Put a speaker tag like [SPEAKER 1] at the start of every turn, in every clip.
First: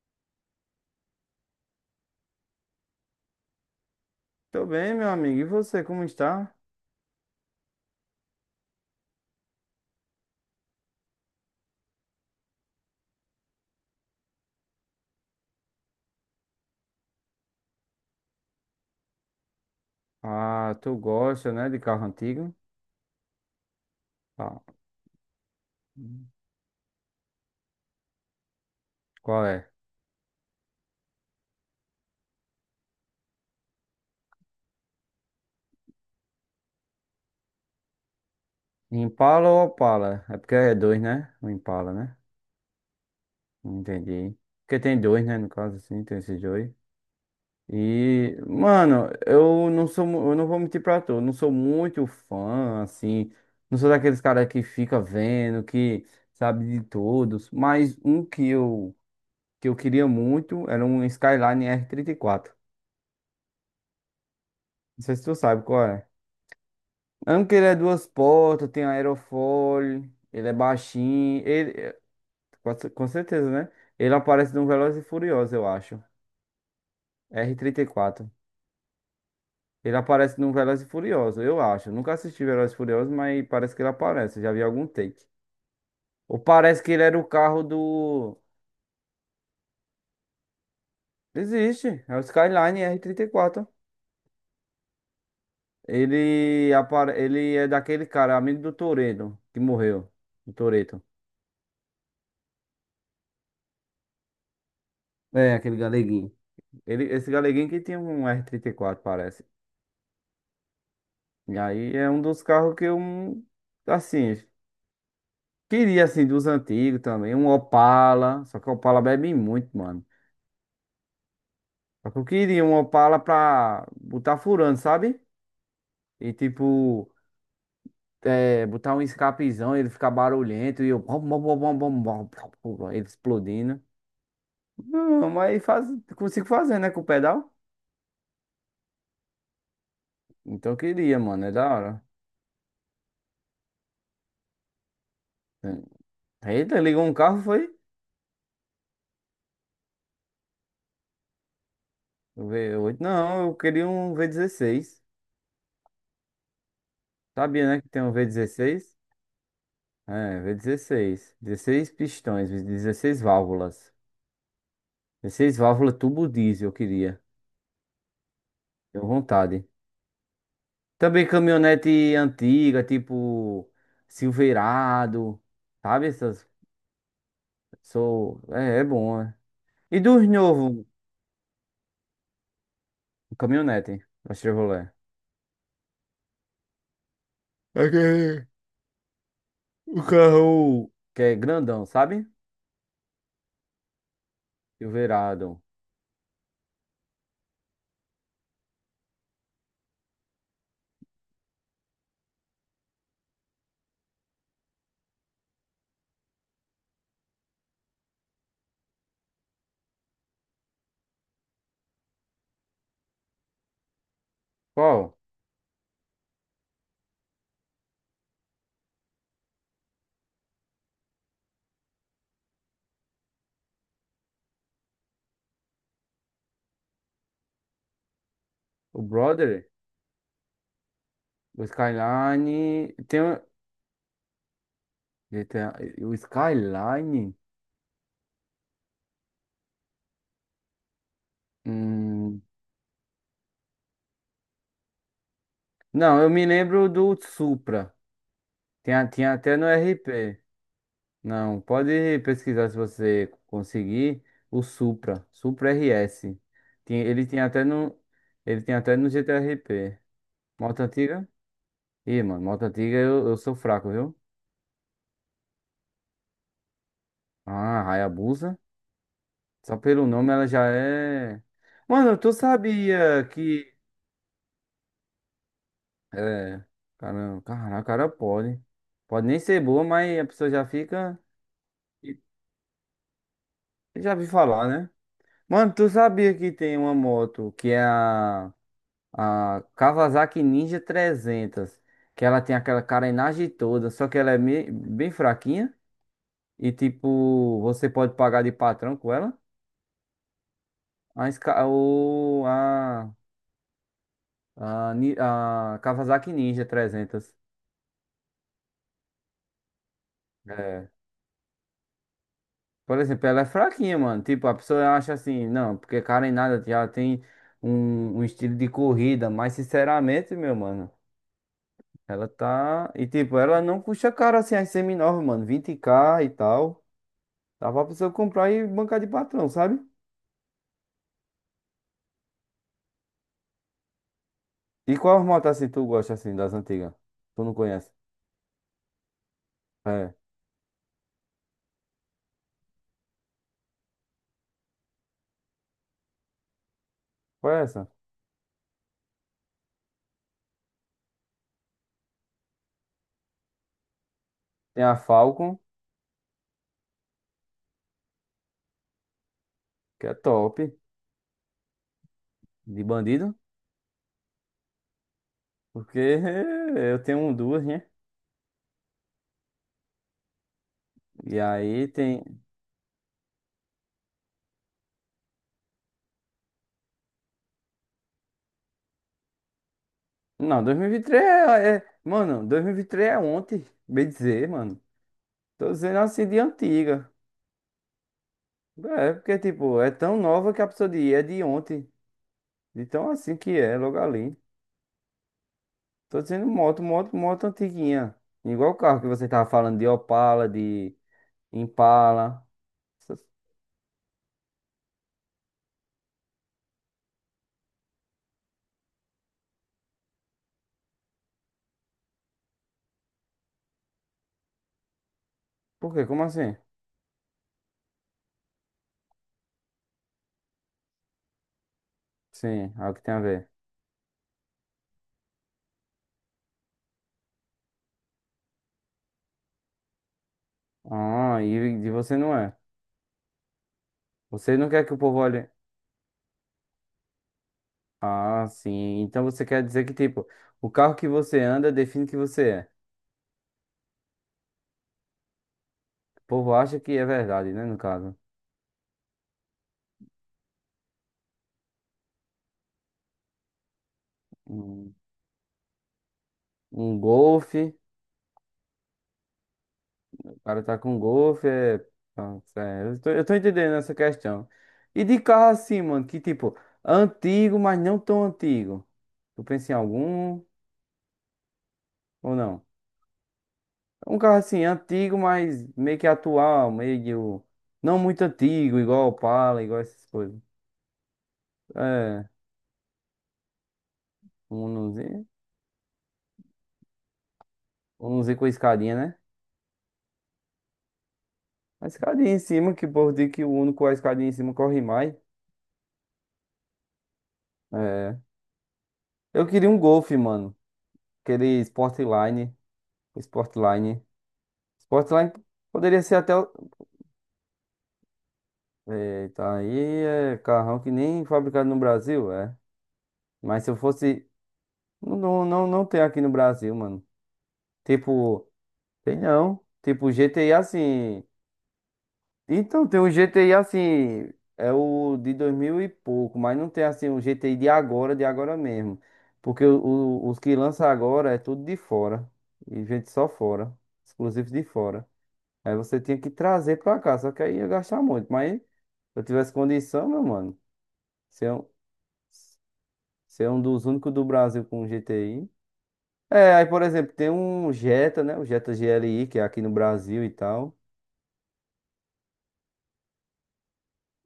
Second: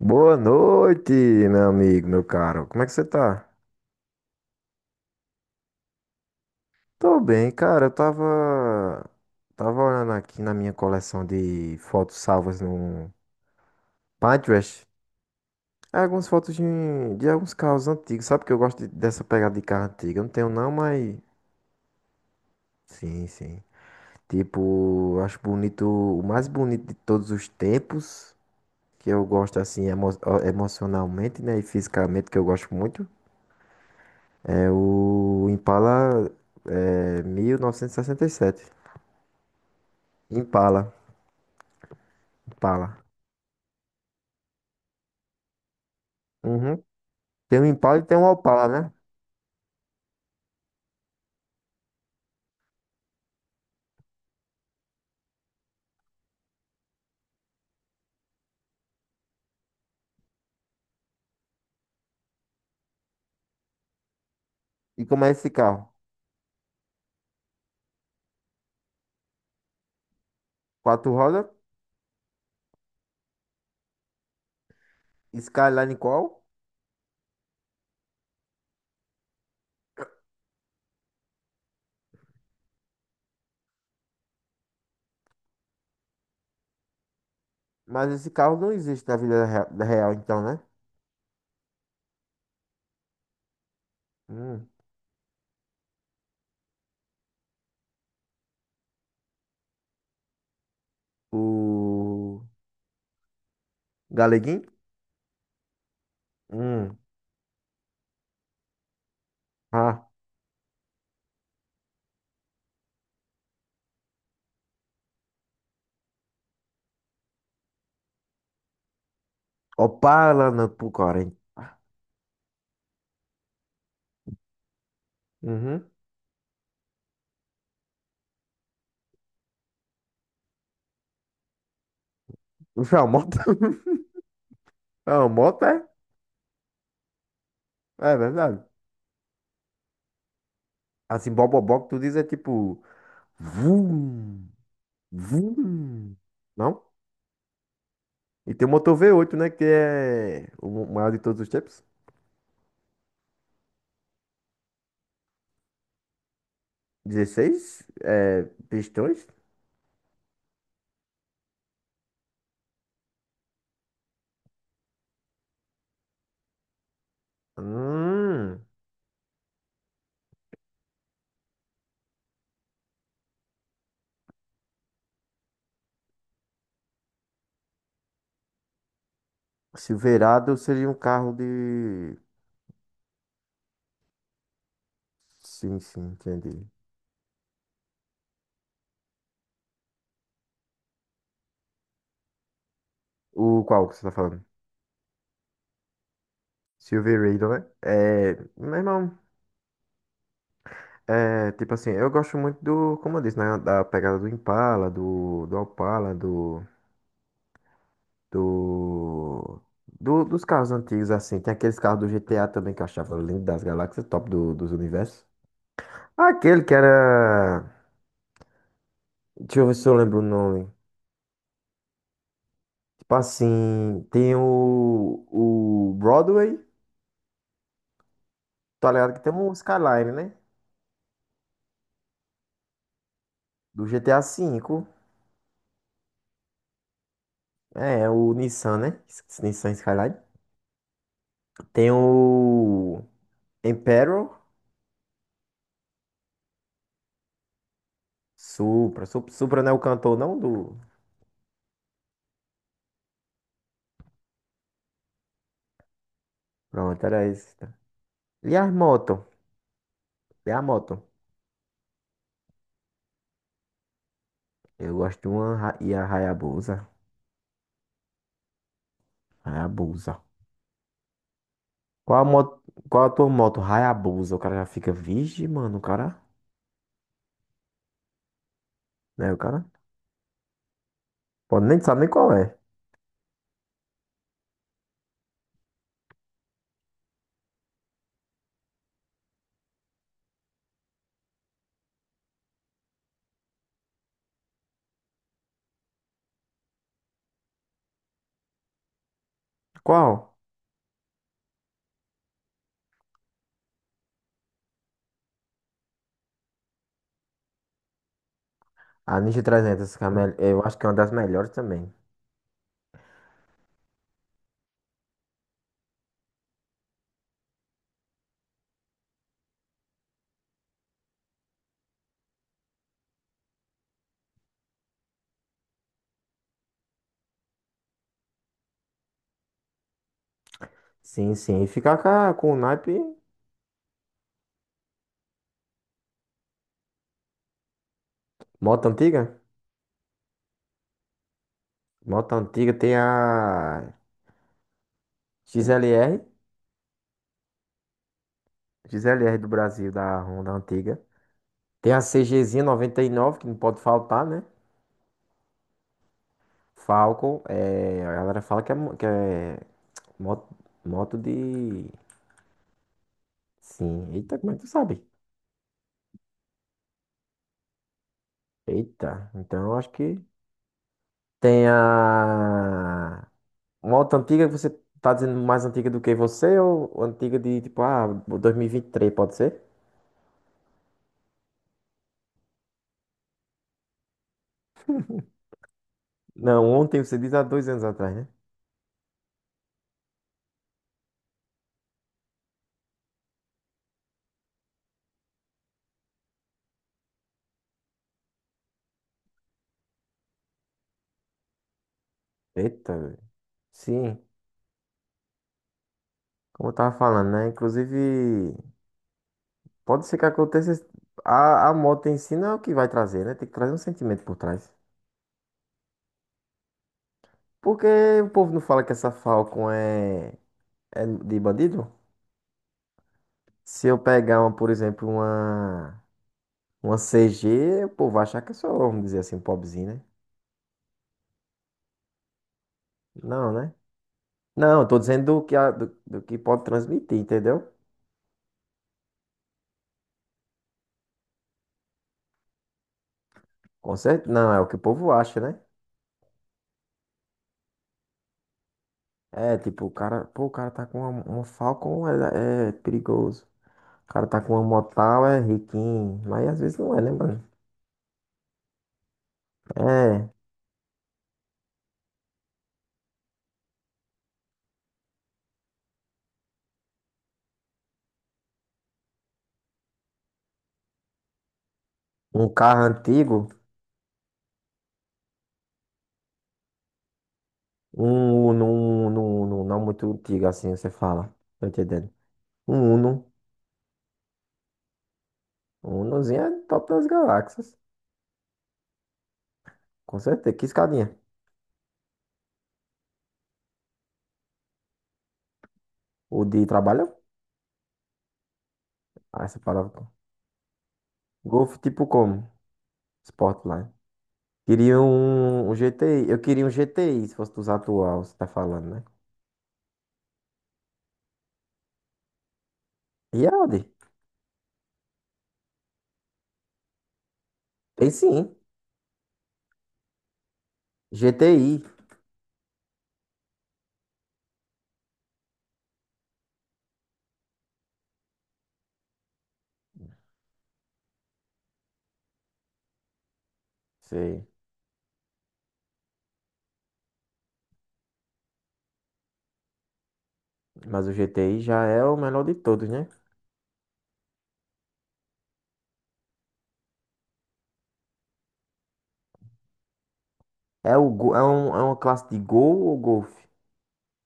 [SPEAKER 1] Boa noite, meu amigo, meu caro. Como é que você tá?
[SPEAKER 2] Tô bem, meu amigo. E você, como está?
[SPEAKER 1] Tô bem, cara. Eu tava olhando aqui na minha coleção de fotos salvas no Pinterest. É, algumas fotos de alguns carros antigos. Sabe que eu gosto dessa pegada de carro antigo? Eu não tenho não,
[SPEAKER 2] Ah, tu
[SPEAKER 1] mas
[SPEAKER 2] gosta, né, de carro antigo?
[SPEAKER 1] sim, sim.
[SPEAKER 2] Ah,
[SPEAKER 1] Tipo, eu acho bonito, o mais bonito de todos os tempos, que eu
[SPEAKER 2] qual
[SPEAKER 1] gosto
[SPEAKER 2] é?
[SPEAKER 1] assim emocionalmente, né, e fisicamente, que eu gosto muito. É o Impala, é, mil novecentos e sessenta e sete.
[SPEAKER 2] Impala ou Opala? É porque é
[SPEAKER 1] Impala,
[SPEAKER 2] dois, né? O Impala, né?
[SPEAKER 1] Impala.
[SPEAKER 2] Não entendi. Porque tem dois, né? No caso, assim, tem esses dois.
[SPEAKER 1] Uhum. Tem um Impala e tem um
[SPEAKER 2] E,
[SPEAKER 1] Opala, né?
[SPEAKER 2] mano, eu não sou, eu não vou mentir pra tu, eu não sou muito fã, assim, não sou daqueles caras que fica vendo, que sabe de todos, mas um que eu queria muito era um Skyline R34.
[SPEAKER 1] E
[SPEAKER 2] Não sei se
[SPEAKER 1] como é
[SPEAKER 2] tu
[SPEAKER 1] esse
[SPEAKER 2] sabe qual
[SPEAKER 1] carro?
[SPEAKER 2] é. Mesmo que ele é duas portas, tem aerofólio, ele é
[SPEAKER 1] Quatro
[SPEAKER 2] baixinho,
[SPEAKER 1] rodas.
[SPEAKER 2] ele, é, com certeza, né? Ele aparece num Velozes e Furiosos, eu
[SPEAKER 1] Skyline
[SPEAKER 2] acho.
[SPEAKER 1] qual?
[SPEAKER 2] R34. Ele aparece num Velozes e Furiosos, eu acho. Nunca assisti Velozes e Furiosos, mas parece que ele aparece, já vi algum take. Ou parece que ele era o carro
[SPEAKER 1] Mas esse
[SPEAKER 2] do...
[SPEAKER 1] carro não existe na vida real, então, né?
[SPEAKER 2] Existe, é o Skyline R34.
[SPEAKER 1] Hum.
[SPEAKER 2] Ele é daquele cara, amigo do Toretto, que morreu. O Toretto.
[SPEAKER 1] O Galeguinho?
[SPEAKER 2] É, aquele galeguinho.
[SPEAKER 1] Hum.
[SPEAKER 2] Esse galeguinho que tinha um R34, parece.
[SPEAKER 1] Ah,
[SPEAKER 2] E aí é um dos carros que eu, assim, queria, assim, dos antigos também, um Opala, só que o Opala bebe muito, mano.
[SPEAKER 1] Opala não, pro Corinthians.
[SPEAKER 2] Só que eu queria um Opala pra botar furando, sabe?
[SPEAKER 1] Uhum.
[SPEAKER 2] E tipo, é, botar um escapezão, ele ficar barulhento e eu, bom, bom, bom, bom, bom, bom, bom, bom, bom,
[SPEAKER 1] Isso é uma
[SPEAKER 2] ele
[SPEAKER 1] moto?
[SPEAKER 2] explodindo.
[SPEAKER 1] É uma
[SPEAKER 2] Não,
[SPEAKER 1] moto,
[SPEAKER 2] mas
[SPEAKER 1] é?
[SPEAKER 2] consigo fazer, né, com o pedal.
[SPEAKER 1] É verdade.
[SPEAKER 2] Então eu queria,
[SPEAKER 1] Assim,
[SPEAKER 2] mano, é da
[SPEAKER 1] bobobó que tu
[SPEAKER 2] hora.
[SPEAKER 1] diz é tipo... Vum, vum.
[SPEAKER 2] Eita,
[SPEAKER 1] Não?
[SPEAKER 2] ligou um carro, foi?
[SPEAKER 1] E tem o motor V8, né? Que é o maior de todos os tempos.
[SPEAKER 2] O V8? Não, eu queria um V16. Sabia, né,
[SPEAKER 1] 16
[SPEAKER 2] que tem um v
[SPEAKER 1] é,
[SPEAKER 2] dezesseis?
[SPEAKER 1] pistões.
[SPEAKER 2] É, V16 16 pistões, 16 válvulas. 16 válvulas tubo diesel, eu queria.
[SPEAKER 1] Hum.
[SPEAKER 2] Tenho vontade. Também caminhonete antiga, tipo Silverado, sabe? Essas. Sou. É, é bom, né? E dos
[SPEAKER 1] Silverado
[SPEAKER 2] novos,
[SPEAKER 1] seria um carro de.
[SPEAKER 2] caminhonete, da Chevrolet.
[SPEAKER 1] Sim, sim, entendi.
[SPEAKER 2] Aquele, o carro, que é grandão, sabe?
[SPEAKER 1] O qual que você tá falando?
[SPEAKER 2] Silverado.
[SPEAKER 1] Silverado, né? É, meu irmão, é, tipo assim, eu gosto muito do, como eu disse, né, da pegada do Impala, do Opala, do, dos carros antigos, assim. Tem aqueles carros do GTA também que eu achava lindo das galáxias, top dos
[SPEAKER 2] Qual?
[SPEAKER 1] universos. Aquele que era. Deixa eu ver se eu lembro o nome. Tipo assim, tem o Broadway, tá
[SPEAKER 2] O
[SPEAKER 1] ligado? Que tem um
[SPEAKER 2] Brother?
[SPEAKER 1] Skyline, né?
[SPEAKER 2] O Skyline.
[SPEAKER 1] Do GTA V.
[SPEAKER 2] GTA, o Skyline?
[SPEAKER 1] É o Nissan, né? Nissan Skyline. Tem
[SPEAKER 2] Hum.
[SPEAKER 1] o Imperial,
[SPEAKER 2] Não, eu me lembro do Supra.
[SPEAKER 1] Supra.
[SPEAKER 2] Tinha, tinha até
[SPEAKER 1] Supra
[SPEAKER 2] no
[SPEAKER 1] não é o cantor, não?
[SPEAKER 2] RP.
[SPEAKER 1] Do...
[SPEAKER 2] Não, pode pesquisar se você conseguir o Supra RS. Tinha-
[SPEAKER 1] Pronto,
[SPEAKER 2] ele
[SPEAKER 1] era
[SPEAKER 2] tinha
[SPEAKER 1] esse.
[SPEAKER 2] até
[SPEAKER 1] Tá?
[SPEAKER 2] no,
[SPEAKER 1] E
[SPEAKER 2] ele
[SPEAKER 1] as
[SPEAKER 2] tinha até no
[SPEAKER 1] motos?
[SPEAKER 2] GTRP.
[SPEAKER 1] E a
[SPEAKER 2] Moto
[SPEAKER 1] moto?
[SPEAKER 2] antiga? Ih, mano, moto antiga eu sou fraco, viu?
[SPEAKER 1] Eu gosto de uma e a Hayabusa.
[SPEAKER 2] Ah, Hayabusa. Só pelo
[SPEAKER 1] Hayabusa.
[SPEAKER 2] nome ela já é. Mano,
[SPEAKER 1] Qual a
[SPEAKER 2] tu
[SPEAKER 1] moto? Qual a
[SPEAKER 2] sabia
[SPEAKER 1] tua moto?
[SPEAKER 2] que.
[SPEAKER 1] Hayabusa. O cara já fica, vixe, mano, o cara.
[SPEAKER 2] É. Caramba, caraca, cara pode. Pode
[SPEAKER 1] Né, o
[SPEAKER 2] nem ser
[SPEAKER 1] cara?
[SPEAKER 2] boa, mas a pessoa já fica.
[SPEAKER 1] Pô, nem sabe nem qual é.
[SPEAKER 2] Já vi falar, né? Mano, tu sabia que tem uma moto que é a Kawasaki Ninja 300, que ela tem aquela carenagem toda, só que ela é bem fraquinha e tipo, você pode pagar de patrão com ela?
[SPEAKER 1] Qual?
[SPEAKER 2] A, Ska- o, a, Ni- a Kawasaki Ninja 300.
[SPEAKER 1] A Ninja 300, que é a eu acho que é
[SPEAKER 2] É.
[SPEAKER 1] uma das melhores também.
[SPEAKER 2] Por exemplo, ela é fraquinha, mano. Tipo, a pessoa acha assim, não, porque carenada já tem um estilo de corrida, mas sinceramente, meu mano. Ela tá. E tipo, ela não custa caro assim as seminovas, mano. 20k e tal. Dá pra pessoa comprar e bancar de patrão, sabe?
[SPEAKER 1] Sim, sim. E ficar com, com o naipe.
[SPEAKER 2] E qual moto assim tu gosta assim das antigas? Tu não conhece?
[SPEAKER 1] Moto antiga?
[SPEAKER 2] É.
[SPEAKER 1] Moto antiga tem a XLR.
[SPEAKER 2] Qual é essa?
[SPEAKER 1] XLR do Brasil, da Honda antiga. Tem a CGzinha 99, que não pode faltar, né?
[SPEAKER 2] Tem a Falcon,
[SPEAKER 1] Falcon. É, a galera fala que é, que é
[SPEAKER 2] que é
[SPEAKER 1] moto,
[SPEAKER 2] top,
[SPEAKER 1] moto de.
[SPEAKER 2] de bandido.
[SPEAKER 1] Sim. Eita, como é que tu sabe?
[SPEAKER 2] Porque eu tenho um, duas, né?
[SPEAKER 1] Eita. Então eu acho que.
[SPEAKER 2] E
[SPEAKER 1] Tem
[SPEAKER 2] aí tem.
[SPEAKER 1] a. Uma moto antiga, que você tá dizendo mais antiga do que você ou antiga de tipo, ah, 2023, pode ser?
[SPEAKER 2] Não, 2023 é. Mano, 2023 é ontem, bem dizer, mano. Tô dizendo assim de
[SPEAKER 1] Não, ontem
[SPEAKER 2] antiga.
[SPEAKER 1] você diz há 2 anos atrás, né?
[SPEAKER 2] É, porque tipo, é tão nova que a pessoa de é de ontem. Então assim que é, logo ali. Tô dizendo moto antiguinha. Igual o carro que você tava falando de Opala, de Impala.
[SPEAKER 1] Eita, velho.
[SPEAKER 2] Essas-
[SPEAKER 1] Sim, como eu tava falando, né? Inclusive, pode ser que aconteça. A moto em si não é o que vai trazer, né? Tem que trazer um sentimento por trás.
[SPEAKER 2] Por quê? Como assim?
[SPEAKER 1] Porque o povo não fala que essa Falcon é de bandido?
[SPEAKER 2] Sim, é o que tem a ver.
[SPEAKER 1] Se eu pegar uma, por exemplo, uma, CG, o povo vai achar que eu sou, vamos dizer assim, um pobrezinho, né?
[SPEAKER 2] Ah, e de você não é.
[SPEAKER 1] Não, né?
[SPEAKER 2] Você não
[SPEAKER 1] Não,
[SPEAKER 2] quer
[SPEAKER 1] eu
[SPEAKER 2] que o
[SPEAKER 1] tô
[SPEAKER 2] povo
[SPEAKER 1] dizendo do
[SPEAKER 2] olhe.
[SPEAKER 1] que, do que pode transmitir, entendeu?
[SPEAKER 2] Ah, sim. Então você quer dizer que, tipo, o carro que você anda define que você é.
[SPEAKER 1] Com certeza. Não, é o que o povo acha, né?
[SPEAKER 2] O povo acha que é verdade, né? No caso.
[SPEAKER 1] É, tipo, o cara, pô, o cara tá com uma Falcon, é perigoso. O cara tá com uma
[SPEAKER 2] Um,
[SPEAKER 1] Motal, é riquinho. Mas às vezes não
[SPEAKER 2] um
[SPEAKER 1] é, né, mano?
[SPEAKER 2] Golf.
[SPEAKER 1] É,
[SPEAKER 2] O cara tá com golfe, é... Pronto, eu tô entendendo essa questão. E de carro assim, mano, que tipo, antigo, mas não tão antigo. Tu pensa em algum ou
[SPEAKER 1] um
[SPEAKER 2] não?
[SPEAKER 1] carro antigo,
[SPEAKER 2] Um carro assim, antigo, mas meio que atual, meio. Não muito
[SPEAKER 1] um Uno,
[SPEAKER 2] antigo, igual
[SPEAKER 1] um
[SPEAKER 2] o
[SPEAKER 1] Uno, um
[SPEAKER 2] Opala,
[SPEAKER 1] Uno,
[SPEAKER 2] igual
[SPEAKER 1] não
[SPEAKER 2] essas
[SPEAKER 1] muito
[SPEAKER 2] coisas.
[SPEAKER 1] antigo assim, você fala. Tô entendendo.
[SPEAKER 2] É,
[SPEAKER 1] Um Uno.
[SPEAKER 2] um Unozinho.
[SPEAKER 1] Um Unozinho é top das galáxias.
[SPEAKER 2] Um Unozinho com escadinha, né?
[SPEAKER 1] Com certeza. Que escadinha.
[SPEAKER 2] A escadinha em cima, que o povo diz que o Uno com a escadinha em cima corre mais.
[SPEAKER 1] O de trabalho?
[SPEAKER 2] É.
[SPEAKER 1] Ah,
[SPEAKER 2] Eu
[SPEAKER 1] essa
[SPEAKER 2] queria um
[SPEAKER 1] palavra.
[SPEAKER 2] Golf, mano. Aquele
[SPEAKER 1] Golf tipo como?
[SPEAKER 2] Sportline.
[SPEAKER 1] Sportline.
[SPEAKER 2] Sportline.
[SPEAKER 1] Queria
[SPEAKER 2] Sportline
[SPEAKER 1] um
[SPEAKER 2] poderia ser
[SPEAKER 1] GTI.
[SPEAKER 2] até.
[SPEAKER 1] Eu queria um GTI, se fosse dos atual, você tá falando, né?
[SPEAKER 2] Eita, aí é carrão que nem fabricado no Brasil, é.
[SPEAKER 1] E
[SPEAKER 2] Mas se eu
[SPEAKER 1] Audi?
[SPEAKER 2] fosse. Não, não, não tem aqui no Brasil, mano.
[SPEAKER 1] Tem
[SPEAKER 2] Tipo,
[SPEAKER 1] sim.
[SPEAKER 2] tem não. Tipo, GTI assim.
[SPEAKER 1] GTI.
[SPEAKER 2] Então, tem um GTI assim. É o de 2000 e pouco, mas não tem assim um GTI de agora mesmo. Porque os que lança agora é tudo de fora. E gente só fora.
[SPEAKER 1] Sei.
[SPEAKER 2] Exclusivo de fora. Aí você tinha que trazer pra cá, só que aí ia gastar muito. Mas se eu tivesse condição, meu mano,
[SPEAKER 1] Mas o
[SPEAKER 2] ser
[SPEAKER 1] GTI
[SPEAKER 2] um,
[SPEAKER 1] já é o melhor de todos, né?
[SPEAKER 2] ser um dos únicos do Brasil com GTI. É, aí por exemplo, tem um Jetta, né? O Jetta GLI, que é aqui no Brasil e tal.
[SPEAKER 1] É, o, Go- é, um, é uma classe de Gol ou Golf?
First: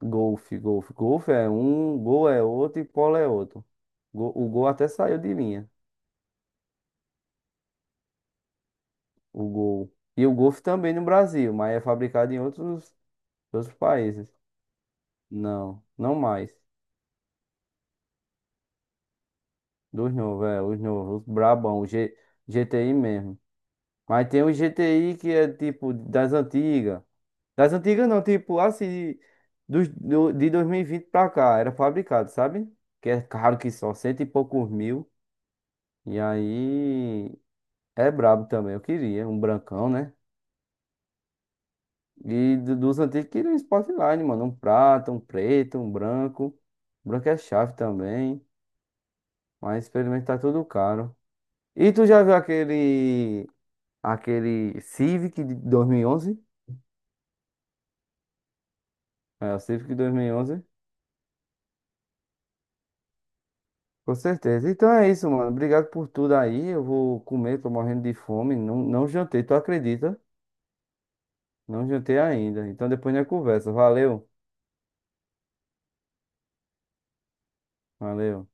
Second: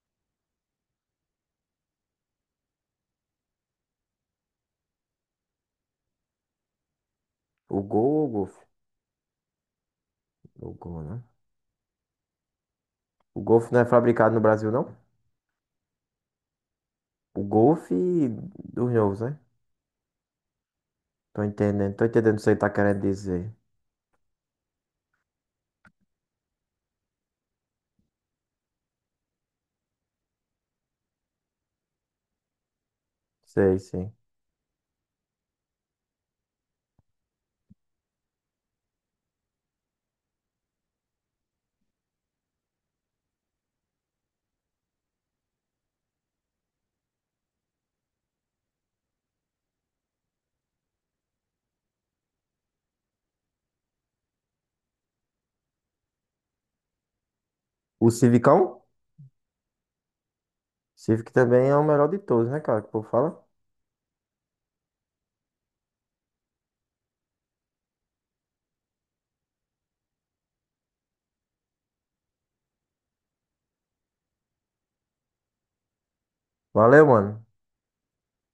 [SPEAKER 2] Golf é um, Gol é outro e Polo é outro. O Gol até saiu de linha,
[SPEAKER 1] O Gol ou Golf?
[SPEAKER 2] o Gol. E o Golf
[SPEAKER 1] O
[SPEAKER 2] também
[SPEAKER 1] Gol,
[SPEAKER 2] no
[SPEAKER 1] né?
[SPEAKER 2] Brasil, mas é fabricado em outros,
[SPEAKER 1] O Golf
[SPEAKER 2] outros
[SPEAKER 1] não é
[SPEAKER 2] países.
[SPEAKER 1] fabricado no Brasil, não?
[SPEAKER 2] Não, não mais.
[SPEAKER 1] O Golf dos novos, né?
[SPEAKER 2] Dos novos, os novos, os
[SPEAKER 1] Tô
[SPEAKER 2] brabão,
[SPEAKER 1] entendendo. Tô entendendo o que você tá
[SPEAKER 2] GTI
[SPEAKER 1] querendo
[SPEAKER 2] mesmo.
[SPEAKER 1] dizer.
[SPEAKER 2] Mas tem o GTI que é tipo das antigas. Das antigas não, tipo assim, de 2020 pra cá, era fabricado, sabe? Que é caro que
[SPEAKER 1] Sei,
[SPEAKER 2] só,
[SPEAKER 1] sim.
[SPEAKER 2] cento e poucos mil. E aí é brabo também, eu queria, um brancão, né? E dos antigos queria um Sportline, mano. Um prata, um preto, um branco. Branco é chave também. Mas pelo tá tudo caro. E tu já viu aquele. Aquele Civic de 2011?
[SPEAKER 1] O Civicão?
[SPEAKER 2] É, o Civic de 2011.
[SPEAKER 1] Civic também é o melhor de todos, né, cara? Que o povo fala.
[SPEAKER 2] Com certeza. Então é isso, mano. Obrigado por tudo aí. Eu vou comer, tô morrendo de fome. Não, não jantei, tu acredita? Não jantei ainda. Então depois a gente conversa. Valeu.
[SPEAKER 1] Valeu, mano.
[SPEAKER 2] Valeu.